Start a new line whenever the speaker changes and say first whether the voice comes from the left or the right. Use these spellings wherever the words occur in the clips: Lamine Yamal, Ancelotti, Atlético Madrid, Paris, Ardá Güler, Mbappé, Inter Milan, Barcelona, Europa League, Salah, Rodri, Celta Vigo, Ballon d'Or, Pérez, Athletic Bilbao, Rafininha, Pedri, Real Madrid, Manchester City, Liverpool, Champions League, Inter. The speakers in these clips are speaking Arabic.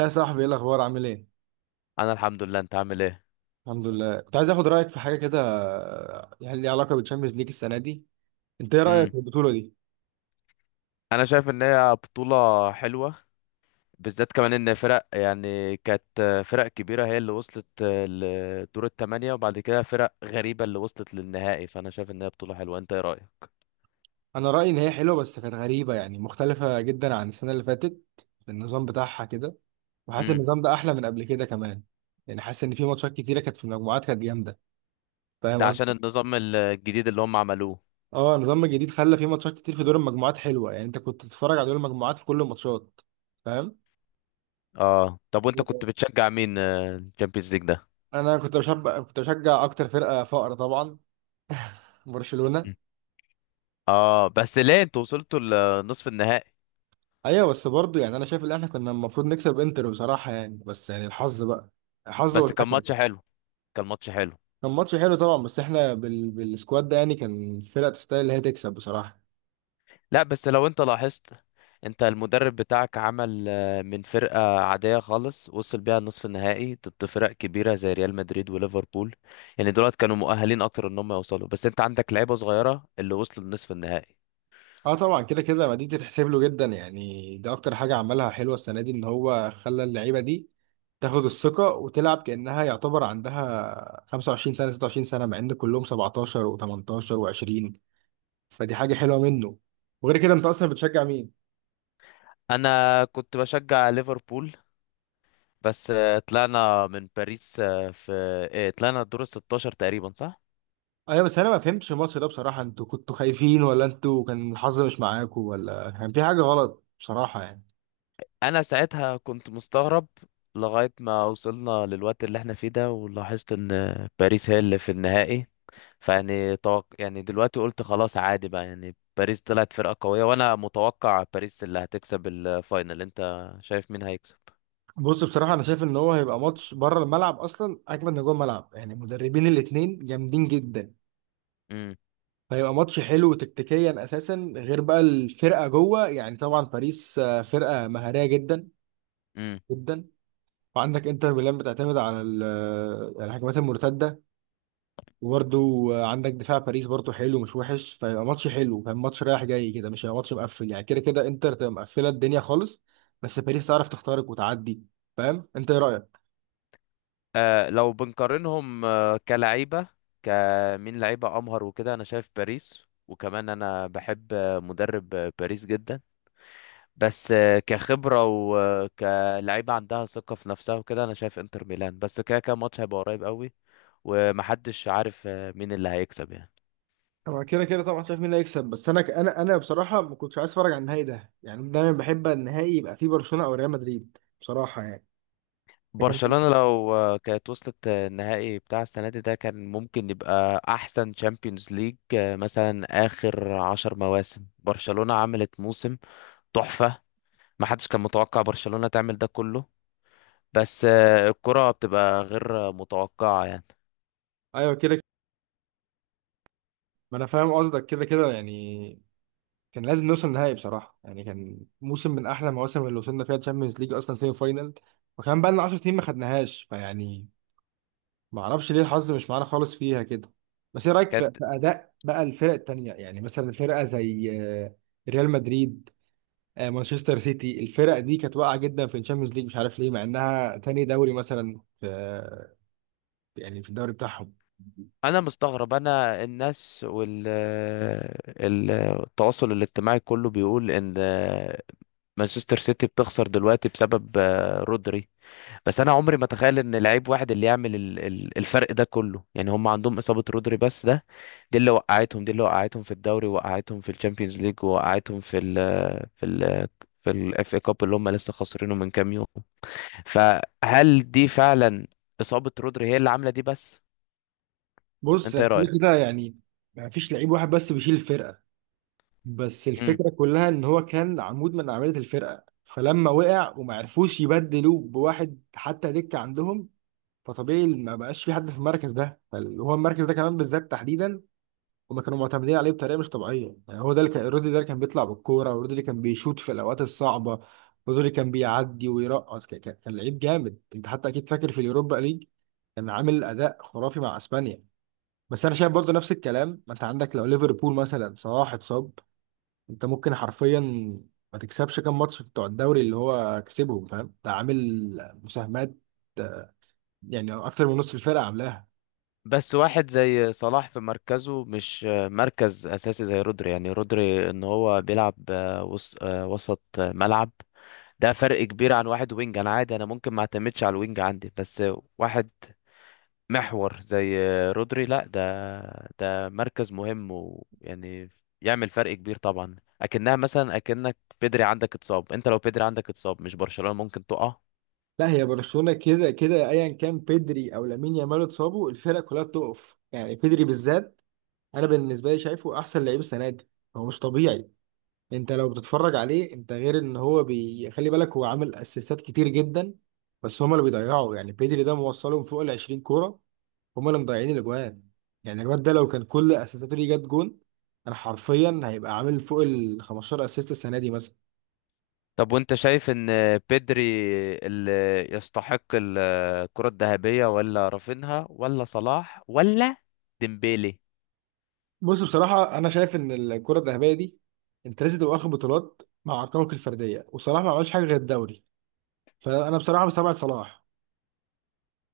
right: يا صاحبي، ايه الاخبار؟ عامل ايه؟
left: انا الحمد لله، انت عامل ايه؟
right: الحمد لله، كنت عايز اخد رايك في حاجه كده، يعني ليها علاقه بالتشامبيونز ليج السنه دي. انت ايه رايك
left: امم
right: في البطوله دي؟
left: انا شايف ان هي بطولة حلوة، بالذات كمان ان فرق يعني كانت فرق كبيرة هي اللي وصلت لدور الثمانية، وبعد كده فرق غريبة اللي وصلت للنهائي، فانا شايف ان هي بطولة حلوة. انت ايه رأيك؟
right: انا رايي ان هي حلوه بس كانت غريبه، يعني مختلفه جدا عن السنه اللي فاتت في النظام بتاعها كده. وحاسس إن
left: امم
right: النظام ده احلى من قبل كده كمان. يعني حاسس ان في ماتشات كتيره كانت في المجموعات كانت جامده. فاهم
left: ده عشان
right: قصدي؟
left: النظام الجديد اللي هم عملوه.
right: اه، النظام الجديد خلى في ماتشات كتير في دور المجموعات حلوه، يعني انت كنت تتفرج على دور المجموعات في كل الماتشات. فاهم؟
left: اه، طب وانت كنت بتشجع مين الشامبيونز ليج ده؟
right: انا كنت بشجع اكتر فرقه فقر طبعا، برشلونه.
left: مم. اه بس ليه انتوا وصلتوا لنصف النهائي؟
right: ايوه بس برضه يعني انا شايف ان احنا كنا المفروض نكسب انتر بصراحه يعني، بس يعني الحظ بقى، الحظ
left: بس كان
right: والحكم
left: ماتش
right: يعني.
left: حلو، كان ماتش حلو.
right: كان ماتش حلو طبعا، بس احنا بالسكواد ده يعني كان الفرقه تستاهل اللي هي تكسب بصراحه.
left: لا بس لو انت لاحظت، انت المدرب بتاعك عمل من فرقة عادية خالص وصل بيها النصف النهائي ضد فرق كبيرة زي ريال مدريد وليفربول. يعني دولت كانوا مؤهلين اكتر ان هم يوصلوا، بس انت عندك لعيبة صغيرة اللي وصلوا لنصف النهائي.
right: اه طبعا، كده كده ما دي تتحسب له جدا، يعني ده اكتر حاجه عملها حلوه السنه دي ان هو خلى اللعيبه دي تاخد الثقه وتلعب كانها يعتبر عندها 25 سنه 26 سنه، مع ان كلهم 17 و18 و20. فدي حاجه حلوه منه. وغير كده انت اصلا بتشجع مين؟
left: انا كنت بشجع ليفربول، بس طلعنا من باريس آه، في آه، طلعنا الدور ال 16 تقريبا، صح؟
right: ايوه بس انا ما فهمتش الماتش ده بصراحه. انتوا كنتوا خايفين، ولا انتوا كان الحظ مش معاكوا، ولا كان في حاجه غلط بصراحه يعني؟
left: انا ساعتها كنت مستغرب لغاية ما وصلنا للوقت اللي احنا فيه ده، ولاحظت ان باريس هي اللي في النهائي. فيعني توق... يعني دلوقتي قلت خلاص، عادي بقى، يعني باريس طلعت فرقة قوية، وانا متوقع باريس اللي هتكسب الفاينل. انت شايف مين هيكسب؟
right: بص، بصراحه انا شايف ان هو هيبقى ماتش بره الملعب اصلا اجمل من جوه الملعب، يعني المدربين الاتنين جامدين جدا.
left: امم
right: فهيبقى ماتش حلو تكتيكيا اساسا، غير بقى الفرقه جوه. يعني طبعا باريس فرقه مهاريه جدا
left: امم
right: جدا. وعندك انتر ميلان بتعتمد على الهجمات المرتده. وبرده عندك دفاع باريس برضه حلو، مش وحش. فيبقى ماتش حلو، فاهم، ماتش رايح جاي كده. مش هيبقى ماتش مقفل، يعني كده كده انتر تبقى مقفله الدنيا خالص. بس باريس تعرف تخترق وتعدي، فاهم. انت ايه رايك؟
left: لو بنقارنهم كلعيبة، كمين لعيبة امهر وكده انا شايف باريس، وكمان انا بحب مدرب باريس جدا. بس كخبرة وكلعيبة عندها ثقة في نفسها وكده، أنا شايف إنتر ميلان، بس كده كده الماتش هيبقى قريب قوي، ومحدش عارف مين اللي هيكسب يعني.
right: انا كده كده طبعا شايف مين اللي هيكسب، بس انا بصراحه ما كنتش عايز اتفرج على النهائي ده، يعني أنا دايما بحب النهائي يبقى فيه برشلونه او ريال مدريد بصراحه يعني. لكن
left: برشلونة لو كانت وصلت النهائي بتاع السنة دي، ده كان ممكن يبقى أحسن تشامبيونز ليج. مثلا، آخر 10 مواسم برشلونة عملت موسم تحفة. محدش كان متوقع برشلونة تعمل ده كله، بس الكرة بتبقى غير متوقعة يعني.
right: ايوه كده كده، ما انا فاهم قصدك كده كده يعني. كان لازم نوصل نهائي بصراحة، يعني كان موسم من أحلى المواسم اللي وصلنا فيها تشامبيونز ليج أصلا سيمي فاينال. وكان بقى لنا 10 سنين ما خدناهاش، فيعني ما أعرفش ليه الحظ مش معانا خالص فيها كده. بس إيه رأيك في
left: كانت
right: في أداء بقى الفرق التانية؟ يعني مثلا فرقة زي ريال مدريد، مانشستر سيتي، الفرق دي كانت واقعة جدا في الشامبيونز ليج، مش عارف ليه، مع إنها تاني دوري مثلا في، يعني في الدوري بتاعهم.
left: انا مستغرب. انا الناس وال ال- التواصل الاجتماعي كله بيقول ان مانشستر سيتي بتخسر دلوقتي بسبب رودري. بس انا عمري ما اتخيل ان لعيب واحد اللي يعمل الفرق ده كله. يعني هم عندهم اصابة رودري بس ده، دي اللي وقعتهم في الدوري، وقعتهم في الشامبيونز ليج، وقعتهم في ال في الاف اي كاب اللي هم لسه خسرينه من كام يوم. فهل دي فعلا اصابة رودري هي اللي عاملة دي بس؟
right: بص
left: انت ايه
right: يعني
left: رأيك؟
right: كده كده يعني ما فيش لعيب واحد بس بيشيل الفرقة. بس الفكرة كلها ان هو كان عمود من اعمدة الفرقة، فلما وقع وما عرفوش يبدلوه بواحد حتى دكة عندهم، فطبيعي ما بقاش في حد في المركز ده. هو المركز ده كمان بالذات تحديدا هما كانوا معتمدين عليه بطريقة مش طبيعية. يعني هو ده اللي كان، رودري ده اللي كان بيطلع بالكورة، ورودري اللي كان بيشوط في الاوقات الصعبة، رودري اللي كان بيعدي ويرقص، كان لعيب جامد. انت حتى اكيد فاكر في اليوروبا ليج كان عامل اداء خرافي مع اسبانيا. بس انا شايف برضه نفس الكلام، ما انت عندك لو ليفربول مثلا صلاح اتصاب انت ممكن حرفيا ما تكسبش كام ماتش بتوع الدوري اللي هو كسبهم، فاهم؟ ده عامل مساهمات يعني اكتر من نص الفرقه عاملاها.
left: بس واحد زي صلاح في مركزه مش مركز اساسي زي رودري. يعني رودري ان هو بيلعب وسط ملعب، ده فرق كبير عن واحد وينج. انا عادي، انا ممكن ما اعتمدش على الوينج عندي، بس واحد محور زي رودري، لا ده مركز مهم، ويعني يعمل فرق كبير طبعا. اكنها مثلا اكنك بيدري عندك اتصاب، انت لو بيدري عندك اتصاب مش برشلونة ممكن تقع؟
right: لا، هي برشلونه كده كده ايا كان بيدري او لامين يامال اتصابوا الفرقه كلها بتقف، يعني بيدري بالذات انا بالنسبه لي شايفه احسن لعيب السنه دي. هو مش طبيعي. انت لو بتتفرج عليه، انت غير ان هو خلي بالك، هو عامل اسيستات كتير جدا بس هما اللي بيضيعوا. يعني بيدري ده موصلهم فوق ال 20 كوره، هما اللي مضيعين الاجوان. يعني الواد ده لو كان كل اسيستاته ليه جت جون، انا حرفيا هيبقى عامل فوق ال 15 اسيست السنه دي مثلا.
left: طب وانت شايف ان بيدري اللي يستحق الكرة الذهبية، ولا رافينها، ولا صلاح، ولا ديمبيلي؟
right: بص، بصراحه انا شايف ان الكره الذهبيه دي انت لازم تبقى واخد بطولات مع ارقامك الفرديه، وصلاح ما عملش حاجه غير الدوري، فانا بصراحه مستبعد صلاح.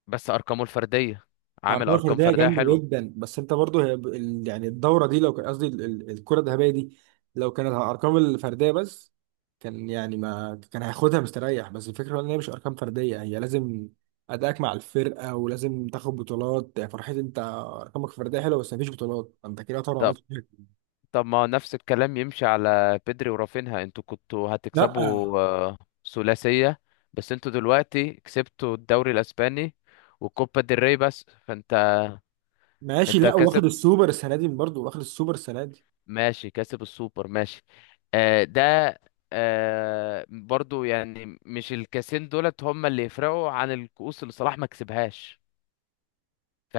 left: بس ارقامه الفردية، عامل
right: ارقام
left: ارقام
right: فرديه
left: فردية
right: جامده
left: حلوة.
right: جدا، بس انت برضو هي يعني الدوره دي لو كان قصدي الكره الذهبيه دي، لو كانت على الارقام الفرديه بس كان يعني ما كان هياخدها مستريح. بس الفكره ان هي مش ارقام فرديه، هي لازم ادائك مع الفرقه ولازم تاخد بطولات، يعني فرحتي انت ارقامك الفرديه حلوه بس مفيش بطولات، انت كده طبعا
left: طب
right: عملت حاجة.
left: طب ما نفس الكلام يمشي على بيدري ورافينها. انتوا كنتوا
right: لا،
left: هتكسبوا ثلاثية، بس انتوا دلوقتي كسبتوا الدوري الاسباني وكوبا ديل ري بس، فانت
right: ماشي،
left: انت
right: لا، واخد
left: كسب
right: السوبر السنه دي، برضو واخد السوبر السنه دي.
left: ماشي، كسب السوبر، ماشي. آه ده، آه برضو يعني، مش الكاسين دولت هم اللي يفرقوا عن الكؤوس اللي صلاح ما كسبهاش،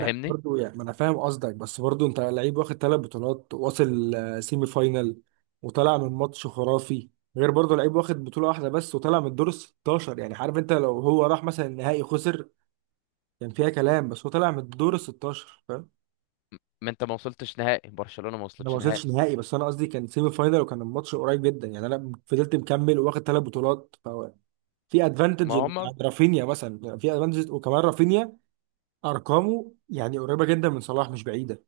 right: لا برضو يعني ما انا فاهم قصدك، بس برضو انت لعيب واخد ثلاث بطولات واصل سيمي فاينال وطلع من ماتش خرافي، غير برضو لعيب واخد بطولة واحدة بس وطلع من الدور ال 16، يعني عارف انت لو هو راح مثلا النهائي خسر كان فيها كلام، بس هو طلع من الدور ال 16، فاهم؟
left: ما انت ما وصلتش نهائي، برشلونة ما
right: انا ما
left: وصلتش نهائي
right: وصلتش نهائي، بس انا قصدي كان سيمي فاينال وكان الماتش قريب جدا، يعني انا فضلت مكمل وواخد ثلاث بطولات، فهو في
left: ما
right: ادفانتج
left: هم.
right: عند رافينيا مثلا، يعني في ادفانتج. وكمان رافينيا ارقامه يعني قريبة جدا من صلاح، مش بعيدة.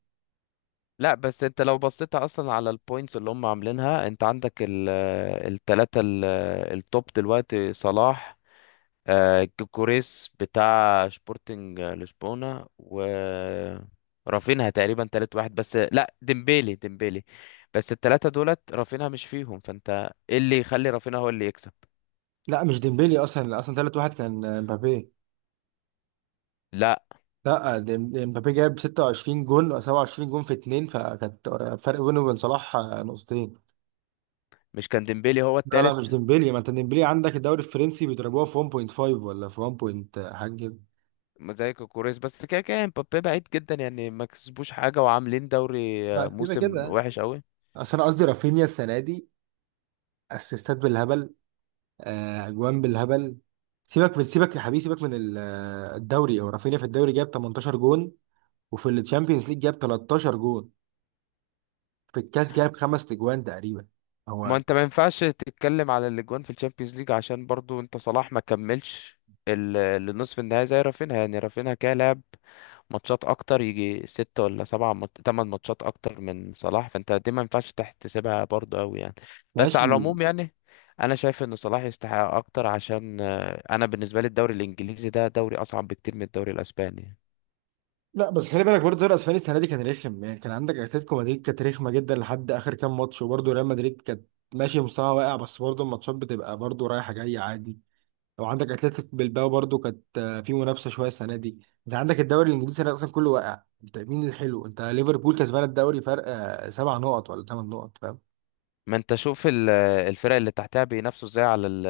left: لا بس انت لو بصيت اصلا على البوينتس اللي هم عاملينها، انت عندك التلاتة التوب دلوقتي صلاح، كوكوريس بتاع شبورتنج لشبونة، و رافينها تقريبا تالت واحد. بس لا، ديمبيلي، ديمبيلي. بس التلاتة دولت رافينها مش فيهم، فانت ايه اللي يخلي رافينها هو اللي يكسب؟
right: لا، مش ديمبلي، اصلا ثالث واحد كان امبابي.
left: لا
right: لا، امبابي جاب 26 جون أو 27 جون في اتنين، فكانت فرق بينه وبين صلاح نقطتين.
left: مش كان ديمبيلي هو
right: لا لا
left: التالت
right: مش ديمبلي، ما انت ديمبلي عندك الدوري الفرنسي بيضربوها في 1.5 ولا في 1 point حاجه كده.
left: زي كوكوريس، بس كده كده مبابي بعيد جدا يعني، ما كسبوش حاجة وعاملين دوري،
right: لا، كده
left: موسم
right: كده
left: وحش قوي.
right: اصل انا قصدي رافينيا السنه دي اسيستات بالهبل، اجوان بالهبل. سيبك من، سيبك يا حبيبي، سيبك من الدوري هو رافينيا في الدوري جاب 18 جون، وفي الشامبيونز ليج جاب 13 جون، في الكاس جاب خمس اجوان تقريبا
left: ما
right: هو.
left: انت ما ينفعش تتكلم على الاجوان في الشامبيونز ليج عشان برضو انت صلاح ما كملش ال- النصف النهائي زي رافينها. يعني رافينها كده لعب ماتشات اكتر، يجي 6 ولا 7 8 ماتشات اكتر من صلاح، فانت دي ما ينفعش تحتسبها برضه قوي يعني. بس
right: ماشي.
left: على العموم يعني، انا شايف ان صلاح يستحق اكتر، عشان انا بالنسبة لي الدوري الانجليزي ده دوري اصعب بكتير من الدوري الاسباني.
right: لا بس خلي بالك برضه الدوري الاسباني السنه دي كان رخم، يعني كان عندك اتلتيكو مدريد كانت رخمه جدا لحد اخر كام ماتش، وبرضه ريال مدريد كانت ماشي مستوى واقع، بس برضه الماتشات بتبقى برضه رايحه جايه عادي. لو عندك اتلتيك بلباو برضه كانت في منافسه شويه السنه دي. انت عندك الدوري الانجليزي السنة دي اصلا كله واقع. انت مين الحلو؟ انت ليفربول كسبان الدوري فرق سبع نقط ولا ثمان نقط، فاهم.
left: ما انت شوف الفرق اللي تحتها بينافسوا ازاي على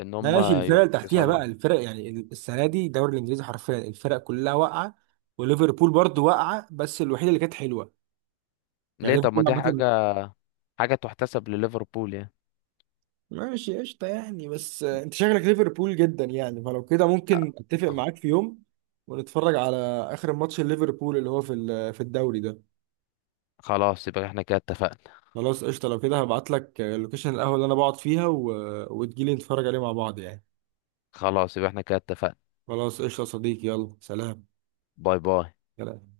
left: ان هم
right: ماشي، الفرق اللي تحتيها
left: يصعدوا.
right: بقى الفرق يعني السنه دي الدوري الانجليزي حرفيا الفرق كلها واقعه، وليفربول برضه واقعه بس الوحيده اللي كانت حلوه، يعني
left: ليه؟ طب ما
right: ليفربول
left: دي
right: عامة.
left: حاجة، حاجة تحتسب لليفربول يعني.
right: ماشي قشطة يعني، بس انت شكلك ليفربول جدا يعني، فلو كده ممكن اتفق
left: أ-
right: معاك في يوم ونتفرج على اخر ماتش ليفربول اللي هو في الدوري ده.
left: خلاص، يبقى احنا كده اتفقنا.
right: خلاص قشطة، لو كده هبعت لك لوكيشن القهوة اللي انا بقعد فيها وتجيلي نتفرج عليه مع بعض يعني.
left: خلاص، يبقى احنا كده اتفقنا.
right: خلاص قشطة يا صديقي، يلا سلام.
left: باي باي.
right: سلام.